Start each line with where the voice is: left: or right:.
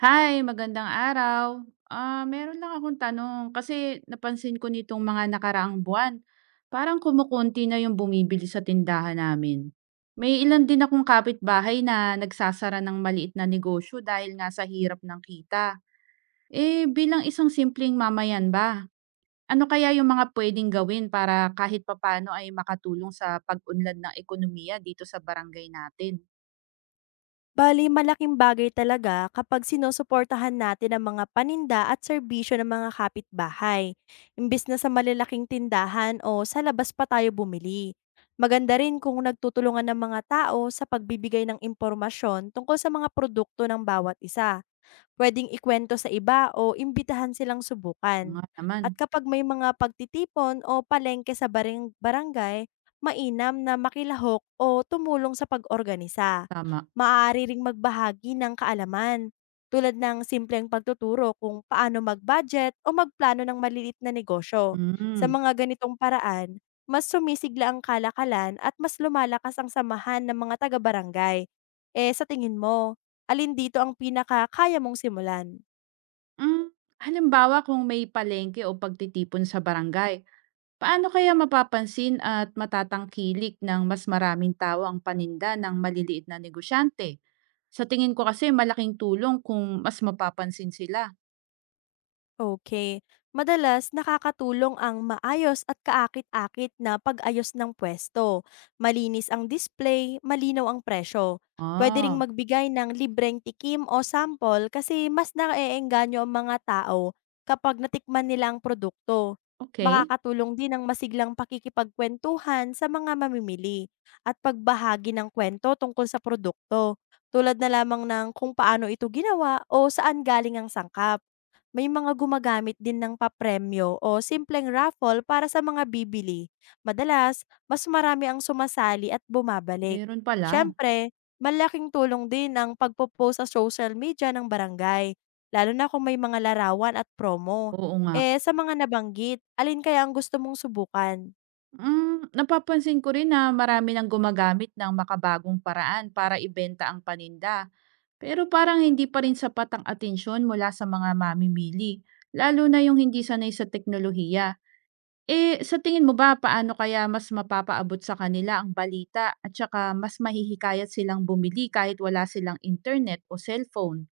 right: Hi, magandang araw. Meron lang akong tanong kasi napansin ko nitong mga nakaraang buwan, parang kumukunti na yung bumibili sa tindahan namin. May ilan din akong kapitbahay na nagsasara ng maliit na negosyo dahil nga sa hirap ng kita. Eh, bilang isang simpleng mamayan ba? Ano kaya yung mga pwedeng gawin para kahit papano ay makatulong sa pag-unlad ng ekonomiya dito sa barangay natin?
left: Bali malaking bagay talaga kapag sinusuportahan natin ang mga paninda at serbisyo ng mga kapitbahay, imbis na sa malalaking tindahan o sa labas pa tayo bumili. Maganda rin kung nagtutulungan ng mga tao sa pagbibigay ng impormasyon tungkol sa mga produkto ng bawat isa, puwedeng ikwento sa iba o imbitahan silang
right: Oo
left: subukan.
right: nga naman,
left: At kapag may mga pagtitipon o palengke sa baring barangay, mainam na makilahok o tumulong sa pag-organisa.
right: tama.
left: Maaari ring magbahagi ng kaalaman, tulad ng simpleng pagtuturo kung paano mag-budget o magplano ng maliliit na negosyo. Sa
right: Mm.
left: mga ganitong paraan, mas sumisigla ang kalakalan at mas lumalakas ang samahan ng mga taga-barangay. Eh, sa tingin mo, alin dito ang pinakakaya mong simulan?
right: Hmm, halimbawa kung may palengke o pagtitipon sa barangay, paano kaya mapapansin at matatangkilik ng mas maraming tao ang paninda ng maliliit na negosyante? Sa tingin ko kasi malaking tulong kung mas mapapansin sila.
left: Okay, madalas nakakatulong ang maayos at kaakit-akit na pag-ayos ng pwesto. Malinis ang display, malinaw ang presyo. Pwede ring
right: Ah,
left: magbigay ng libreng tikim o sample kasi mas naeengganyo ang mga tao kapag natikman nila ang produkto.
right: okay.
left: Makakatulong din ang masiglang pakikipagkwentuhan sa mga mamimili at pagbahagi ng kwento tungkol sa produkto, tulad na lamang ng kung paano ito ginawa o saan galing ang sangkap. May mga gumagamit din ng papremyo o simpleng raffle para sa mga bibili. Madalas, mas marami ang sumasali at bumabalik.
right: Meron pala.
left: Siyempre, malaking tulong din ang pagpo sa social media ng barangay, lalo na kung may mga larawan at promo.
right: Oo nga.
left: Eh, sa mga nabanggit, alin kaya ang gusto mong subukan?
right: Mm, napapansin ko rin na marami nang gumagamit ng makabagong paraan para ibenta ang paninda. Pero parang hindi pa rin sapat ang atensyon mula sa mga mamimili, lalo na yung hindi sanay sa teknolohiya. Eh, sa tingin mo ba paano kaya mas mapapaabot sa kanila ang balita at saka mas mahihikayat silang bumili kahit wala silang internet o cellphone?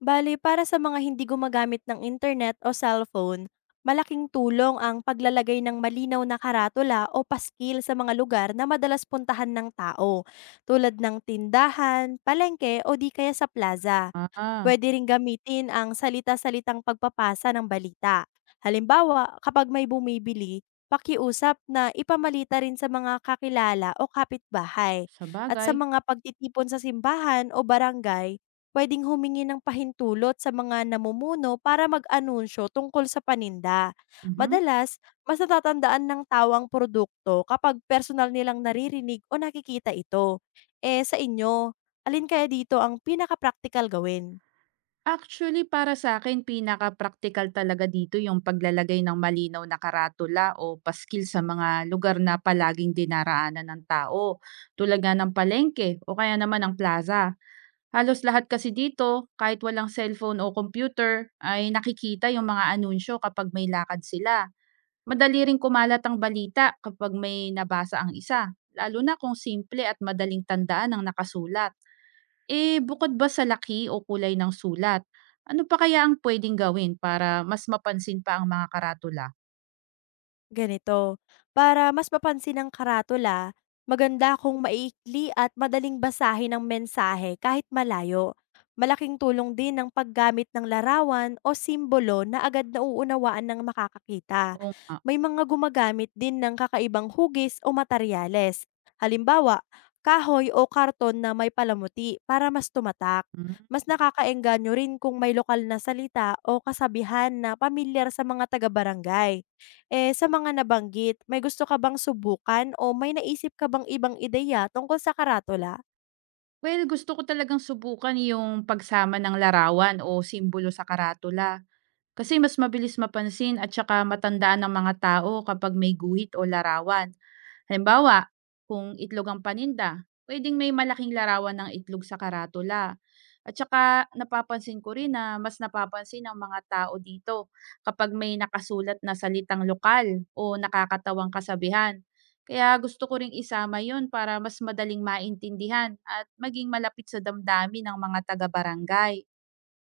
left: Bali, para sa mga hindi gumagamit ng internet o cellphone, malaking tulong ang paglalagay ng malinaw na karatula o paskil sa mga lugar na madalas puntahan ng tao, tulad ng tindahan, palengke o di kaya sa plaza.
right: Ah, ah,
left: Puwede ring gamitin ang salita-salitang pagpapasa ng balita. Halimbawa, kapag may bumibili, pakiusap na ipamalita rin sa mga kakilala o kapitbahay.
right: sa
left: At sa
right: bagay.
left: mga pagtitipon sa simbahan o barangay, pwedeng humingi ng pahintulot sa mga namumuno para mag-anunsyo tungkol sa paninda.
right: Mhm.
left: Madalas, mas natatandaan ng tawang produkto kapag personal nilang naririnig o nakikita ito. Eh, sa inyo, alin kaya dito ang pinaka-praktikal gawin?
right: Actually, para sa akin pinaka practical talaga dito yung paglalagay ng malinaw na karatula o paskil sa mga lugar na palaging dinaraanan ng tao, tulad nga ng palengke o kaya naman ng plaza. Halos lahat kasi dito, kahit walang cellphone o computer, ay nakikita yung mga anunsyo kapag may lakad sila. Madali ring kumalat ang balita kapag may nabasa ang isa, lalo na kung simple at madaling tandaan ang nakasulat. Eh, bukod ba sa laki o kulay ng sulat, ano pa kaya ang pwedeng gawin para mas mapansin pa ang mga karatula?
left: Ganito, para mas mapansin ng karatula, maganda kung maiikli at madaling basahin ang mensahe kahit malayo. Malaking tulong din ang paggamit ng larawan o simbolo na agad nauunawaan ng makakakita.
right: Oo nga.
left: May mga gumagamit din ng kakaibang hugis o materyales. Halimbawa, kahoy o karton na may palamuti para mas tumatak.
right: Hmm.
left: Mas nakakaengganyo rin kung may lokal na salita o kasabihan na pamilyar sa mga taga-barangay. Eh, sa mga nabanggit, may gusto ka bang subukan o may naisip ka bang ibang ideya tungkol sa karatula?
right: Well, gusto ko talagang subukan yung pagsama ng larawan o simbolo sa karatula. Kasi mas mabilis mapansin at saka matandaan ng mga tao kapag may guhit o larawan. Halimbawa, kung itlog ang paninda, pwedeng may malaking larawan ng itlog sa karatula. At saka napapansin ko rin na mas napapansin ng mga tao dito kapag may nakasulat na salitang lokal o nakakatawang kasabihan. Kaya gusto ko ring isama yon para mas madaling maintindihan at maging malapit sa damdamin ng mga taga-barangay.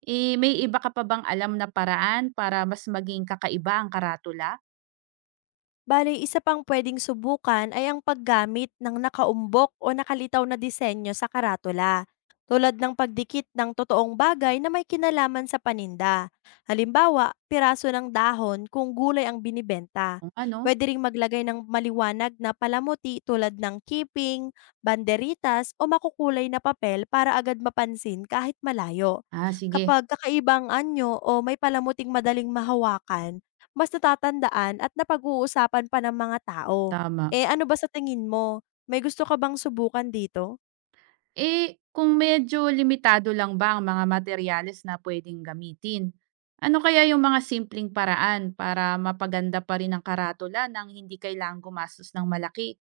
right: Eh, may iba ka pa bang alam na paraan para mas maging kakaiba ang karatula?
left: Bale, isa pang pwedeng subukan ay ang paggamit ng nakaumbok o nakalitaw na disenyo sa karatula, tulad ng pagdikit ng totoong bagay na may kinalaman sa paninda. Halimbawa, piraso ng dahon kung gulay ang binibenta.
right: Kung ano?
left: Pwede ring maglagay ng maliwanag na palamuti tulad ng keeping, banderitas o makukulay na papel para agad mapansin kahit malayo.
right: Ah, sige.
left: Kapag kakaibang anyo o may palamuting madaling mahawakan, mas natatandaan at napag-uusapan pa ng mga tao.
right: Tama.
left: Eh, ano ba sa tingin mo, may gusto ka bang subukan dito?
right: Eh, kung medyo limitado lang ba ang mga materyales na pwedeng gamitin? Ano kaya yung mga simpleng paraan para mapaganda pa rin ang karatula nang hindi kailangang gumastos ng malaki?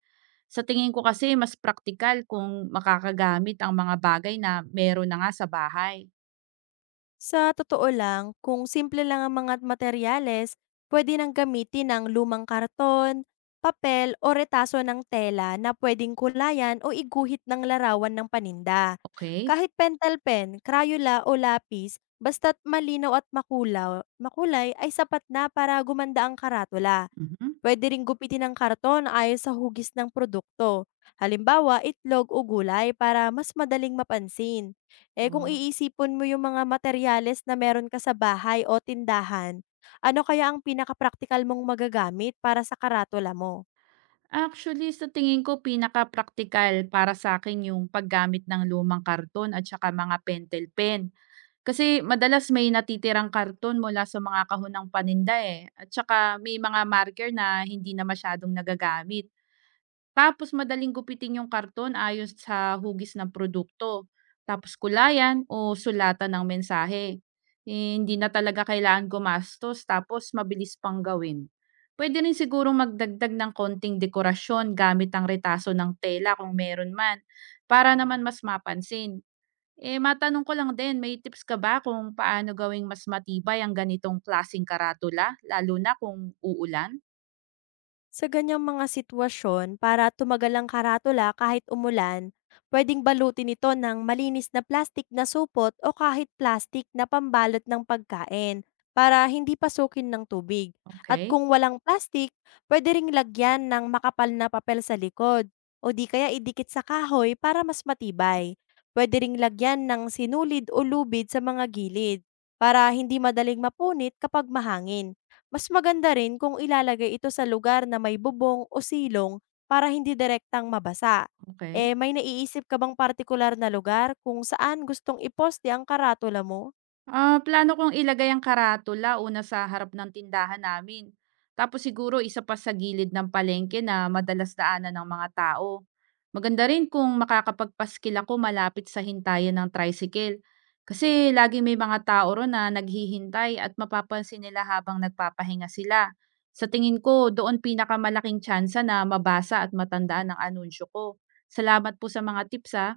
right: Sa tingin ko kasi mas praktikal kung makakagamit ang mga bagay na meron na nga sa bahay.
left: Sa totoo lang, kung simple lang ang mga materyales, pwede nang gamitin ang lumang karton, papel o retaso ng tela na pwedeng kulayan o iguhit ng larawan ng paninda.
right: Okay?
left: Kahit pentel pen, crayola o lapis, basta't malinaw at makulay ay sapat na para gumanda ang karatula.
right: Mhm.
left: Pwede ring gupitin ng karton ayon sa hugis ng produkto. Halimbawa, itlog o gulay para mas madaling mapansin. Eh, kung
right: Oh.
left: iisipon mo yung mga materyales na meron ka sa bahay o tindahan, ano kaya ang pinakapraktikal mong magagamit para sa karatula mo?
right: Actually, sa tingin ko pinaka-praktikal para sa akin yung paggamit ng lumang karton at saka mga pentel pen. Kasi madalas may natitirang karton mula sa mga kahon ng paninda, eh, at saka may mga marker na hindi na masyadong nagagamit. Tapos madaling gupitin yung karton ayos sa hugis ng produkto, tapos kulayan o sulatan ng mensahe. Eh, hindi na talaga kailangan gumastos tapos mabilis pang gawin. Pwede rin sigurong magdagdag ng konting dekorasyon gamit ang retaso ng tela kung meron man para naman mas mapansin. Eh, matanong ko lang din, may tips ka ba kung paano gawing mas matibay ang ganitong klaseng karatula, lalo na kung uulan?
left: Sa ganyang mga sitwasyon, para tumagal ang karatula kahit umulan, pwedeng balutin ito ng malinis na plastik na supot o kahit plastik na pambalot ng pagkain para hindi pasukin ng tubig. At
right: Okay,
left: kung walang plastik, pwede ring lagyan ng makapal na papel sa likod o di kaya idikit sa kahoy para mas matibay. Pwede ring lagyan ng sinulid o lubid sa mga gilid para hindi madaling mapunit kapag mahangin. Mas maganda rin kung ilalagay ito sa lugar na may bubong o silong para hindi direktang mabasa.
right: okay?
left: Eh, may naiisip ka bang partikular na lugar kung saan gustong iposte ang karatula mo?
right: Ah, plano kong ilagay ang karatula una sa harap ng tindahan namin. Tapos siguro isa pa sa gilid ng palengke na madalas daanan ng mga tao. Maganda rin kung makakapagpaskil ako malapit sa hintayan ng tricycle. Kasi lagi may mga tao ro na naghihintay at mapapansin nila habang nagpapahinga sila. Sa tingin ko, doon pinakamalaking tsansa na mabasa at matandaan ang anunsyo ko. Salamat po sa mga tips ha.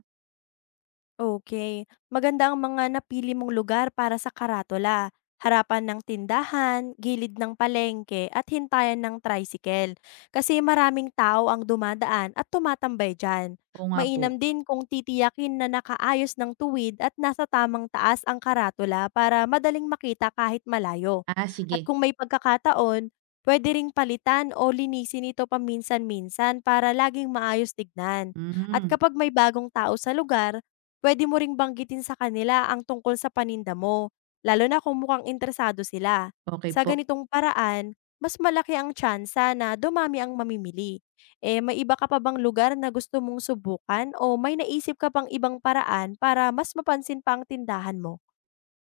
left: Okay, maganda ang mga napili mong lugar para sa karatula, harapan ng tindahan, gilid ng palengke at hintayan ng tricycle kasi maraming tao ang dumadaan at tumatambay diyan.
right: Oo nga po.
left: Mainam din kung titiyakin na nakaayos ng tuwid at nasa tamang taas ang karatula para madaling makita kahit malayo.
right: Ah,
left: At
right: sige.
left: kung may pagkakataon, puwede ring palitan o linisin ito paminsan-minsan para laging maayos tignan. At
right: Mm,
left: kapag may bagong tao sa lugar, puwede mo ring banggitin sa kanila ang tungkol sa paninda mo, lalo na kung mukhang interesado sila.
right: okay
left: Sa
right: po.
left: ganitong paraan, mas malaki ang tsansa na dumami ang mamimili. Eh, may iba ka pa bang lugar na gusto mong subukan o may naisip ka pang ibang paraan para mas mapansin pa ang tindahan mo?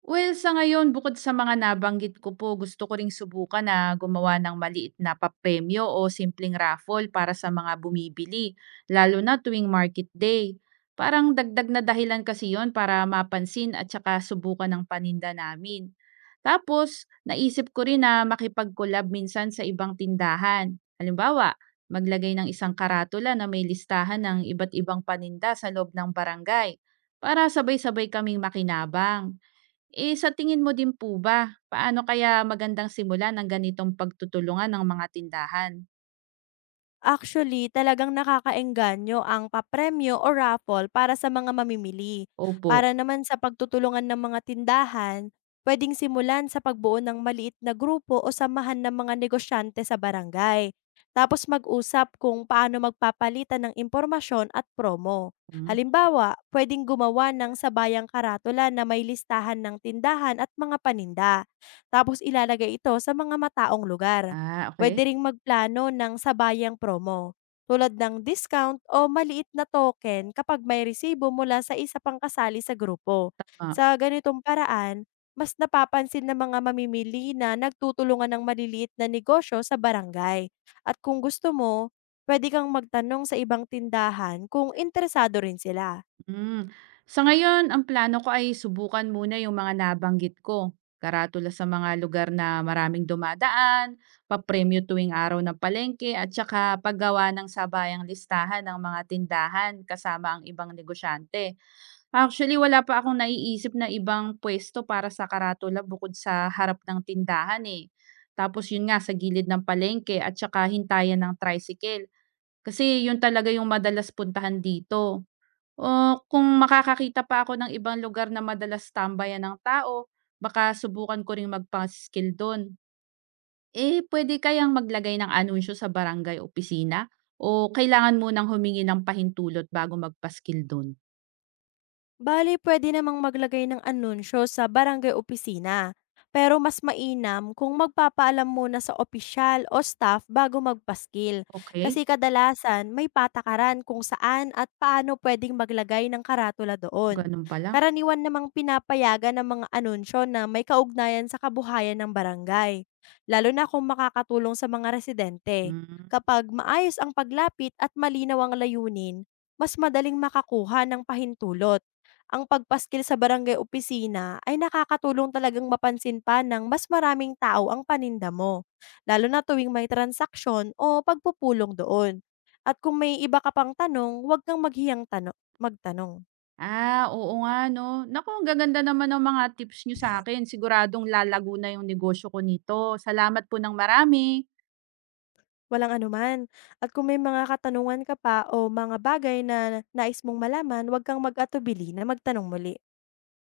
right: Well, sa ngayon bukod sa mga nabanggit ko po, gusto ko ring subukan na gumawa ng maliit na papremyo o simpleng raffle para sa mga bumibili, lalo na tuwing market day. Parang dagdag na dahilan kasi yon para mapansin at saka subukan ng paninda namin. Tapos, naisip ko rin na makipag-collab minsan sa ibang tindahan. Halimbawa, maglagay ng isang karatula na may listahan ng iba't ibang paninda sa loob ng barangay para sabay-sabay kaming makinabang. Eh, sa tingin mo din po ba, paano kaya magandang simulan ng ganitong pagtutulungan ng mga tindahan?
left: Actually, talagang nakakaengganyo ang papremyo o raffle para sa mga mamimili.
right: Opo.
left: Para naman sa pagtutulungan ng mga tindahan, pwedeng simulan sa pagbuo ng maliit na grupo o samahan ng mga negosyante sa barangay. Tapos mag-usap kung paano magpapalitan ng impormasyon at promo.
right: Hmm.
left: Halimbawa, pwedeng gumawa ng sabayang karatula na may listahan ng tindahan at mga paninda. Tapos ilalagay ito sa mga mataong lugar.
right: Ah,
left: Puwede
right: okay.
left: ring magplano ng sabayang promo, tulad ng discount o maliit na token kapag may resibo mula sa isa pang kasali sa grupo.
right: Tama.
left: Sa ganitong paraan, mas napapansin ng mga mamimili na nagtutulungan ng maliliit na negosyo sa barangay. At kung gusto mo, puwede kang magtanong sa ibang tindahan kung interesado rin sila.
right: Hmm. Sa ngayon, ang plano ko ay subukan muna yung mga nabanggit ko, karatula sa mga lugar na maraming dumadaan, papremyo tuwing araw ng palengke at saka paggawa ng sabayang listahan ng mga tindahan kasama ang ibang negosyante. Actually, wala pa akong naiisip na ibang puwesto para sa karatula bukod sa harap ng tindahan, eh. Tapos yun nga, sa gilid ng palengke at saka hintayan ng tricycle. Kasi yun talaga yung madalas puntahan dito. O kung makakakita pa ako ng ibang lugar na madalas tambayan ng tao, baka subukan ko ring magpa doon. Eh, pwede kayang maglagay ng anunsyo sa barangay opisina? O kailangan munang humingi ng pahintulot bago magpa-skill doon?
left: Bali puwede namang maglagay ng anunsyo sa barangay opisina. Pero mas mainam kung magpapaalam muna sa opisyal o staff bago magpaskil.
right: Okey,
left: Kasi kadalasan may patakaran kung saan at paano pwedeng maglagay ng karatula doon.
right: ganun pala.
left: Karaniwan namang pinapayagan ng mga anunsyo na may kaugnayan sa kabuhayan ng barangay. Lalo na kung makakatulong sa mga residente.
right: Hmm.
left: Kapag maayos ang paglapit at malinaw ang layunin, mas madaling makakuha ng pahintulot. Ang pagpaskil sa barangay opisina ay nakakatulong talagang mapansin pa ng mas maraming tao ang paninda mo, lalo na tuwing may transaksyon o pagpupulong doon. At kung may iba ka pang tanong, huwag kang maghiyang magtanong.
right: Ah, oo nga 'no. Naku, ang gaganda naman ng mga tips niyo akin. Siguradong lalago na yung negosyo ko nito. Salamat po ng marami.
left: Walang anuman. At kung may mga katanungan ka pa o mga bagay na nais mong malaman, huwag kang mag-atubili na magtanong muli.